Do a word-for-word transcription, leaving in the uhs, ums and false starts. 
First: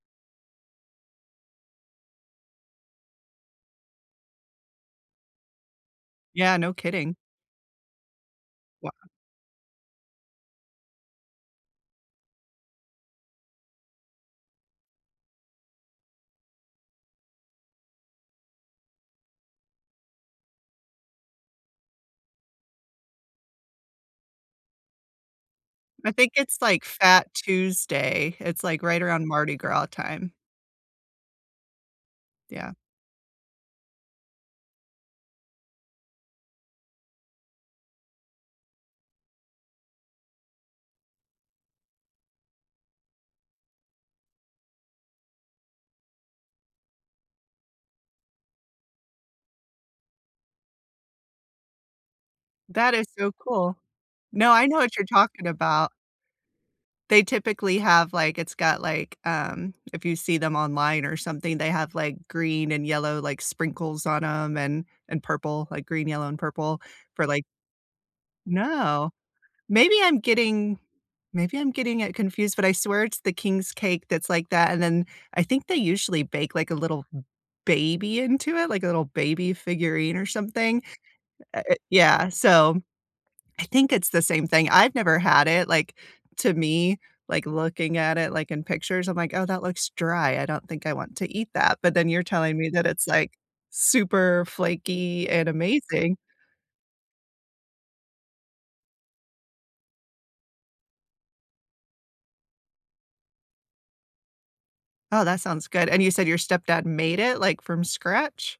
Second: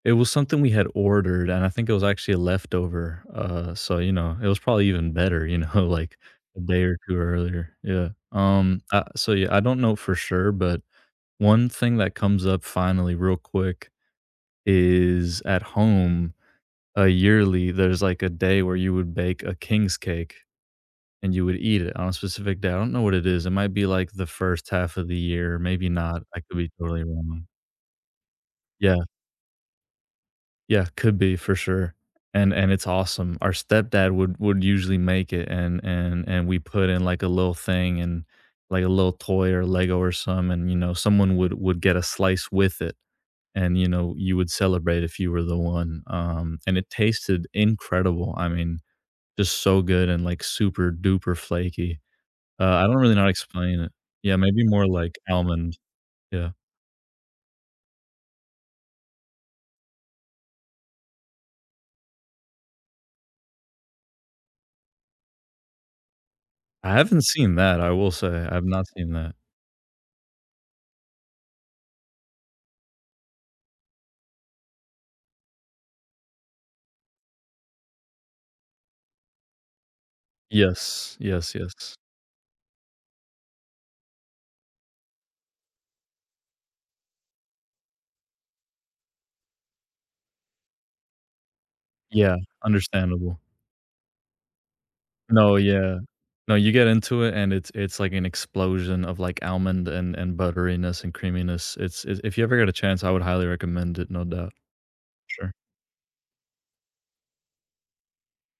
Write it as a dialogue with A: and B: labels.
A: It was something we had ordered, and I think it was actually a leftover. Uh, so, you know, it was probably even better, you know, like,
B: Yeah.
A: a
B: No
A: day or
B: kidding.
A: two earlier. Yeah. Um,
B: Wo
A: uh, so, yeah, I don't know for sure, but one thing that comes up finally real quick is at home, uh, yearly, there's, like, a day where you would bake a king's cake, and you would eat it on a specific day. I don't know what it is, it might be, like, the first half of the year, maybe
B: I
A: not,
B: think
A: I
B: it's,
A: could be
B: like,
A: totally
B: Fat
A: wrong.
B: Tuesday. It's, like, right
A: Yeah.
B: around Mardi Gras time.
A: Yeah. Could be for sure. And and
B: Yeah.
A: it's awesome. Our stepdad would would usually make it, and and and we put in, like, a little thing and, like, a little toy or Lego or some and, you know, someone would would get a slice with it. And, you know, you would celebrate if you were the one, um, and it tasted incredible. I mean, just so good and, like, super-duper flaky. Uh, I
B: That
A: don't
B: is
A: really know how to
B: so cool.
A: explain it. Yeah.
B: No,
A: Maybe
B: I know
A: more
B: what you're
A: like
B: talking
A: almond.
B: about.
A: Yeah.
B: They typically have like, it's got, like, um, if you see them online or something, they have, like, green and yellow, like, sprinkles on 'em and and purple, like green, yellow, and purple
A: I haven't
B: for like
A: seen that, I will say, I've not seen
B: No,
A: that.
B: maybe I'm getting maybe I'm getting it confused, but I swear it's the king's cake that's like that, and then, I think they usually bake like a little baby into it, like a little baby figurine or something.
A: Yes, yes,
B: Uh, uh,
A: yes.
B: yeah, so, I think it's the same thing. I've never had it, like, to me, like, looking at it, like, in pictures, I'm like, "Oh, that looks dry. I don't think I want to eat that." but then you're
A: Yeah.
B: telling me that it's, like,
A: Understandable.
B: super flaky and
A: No. Yeah.
B: amazing.
A: No, you get into it, and it's it's like an explosion of, like, almond and and butteriness and creaminess. It's it's if you ever get a chance, I would highly recommend it, no doubt.
B: Oh, that
A: Sure.
B: sounds good. And you said your stepdad made it, like, from scratch?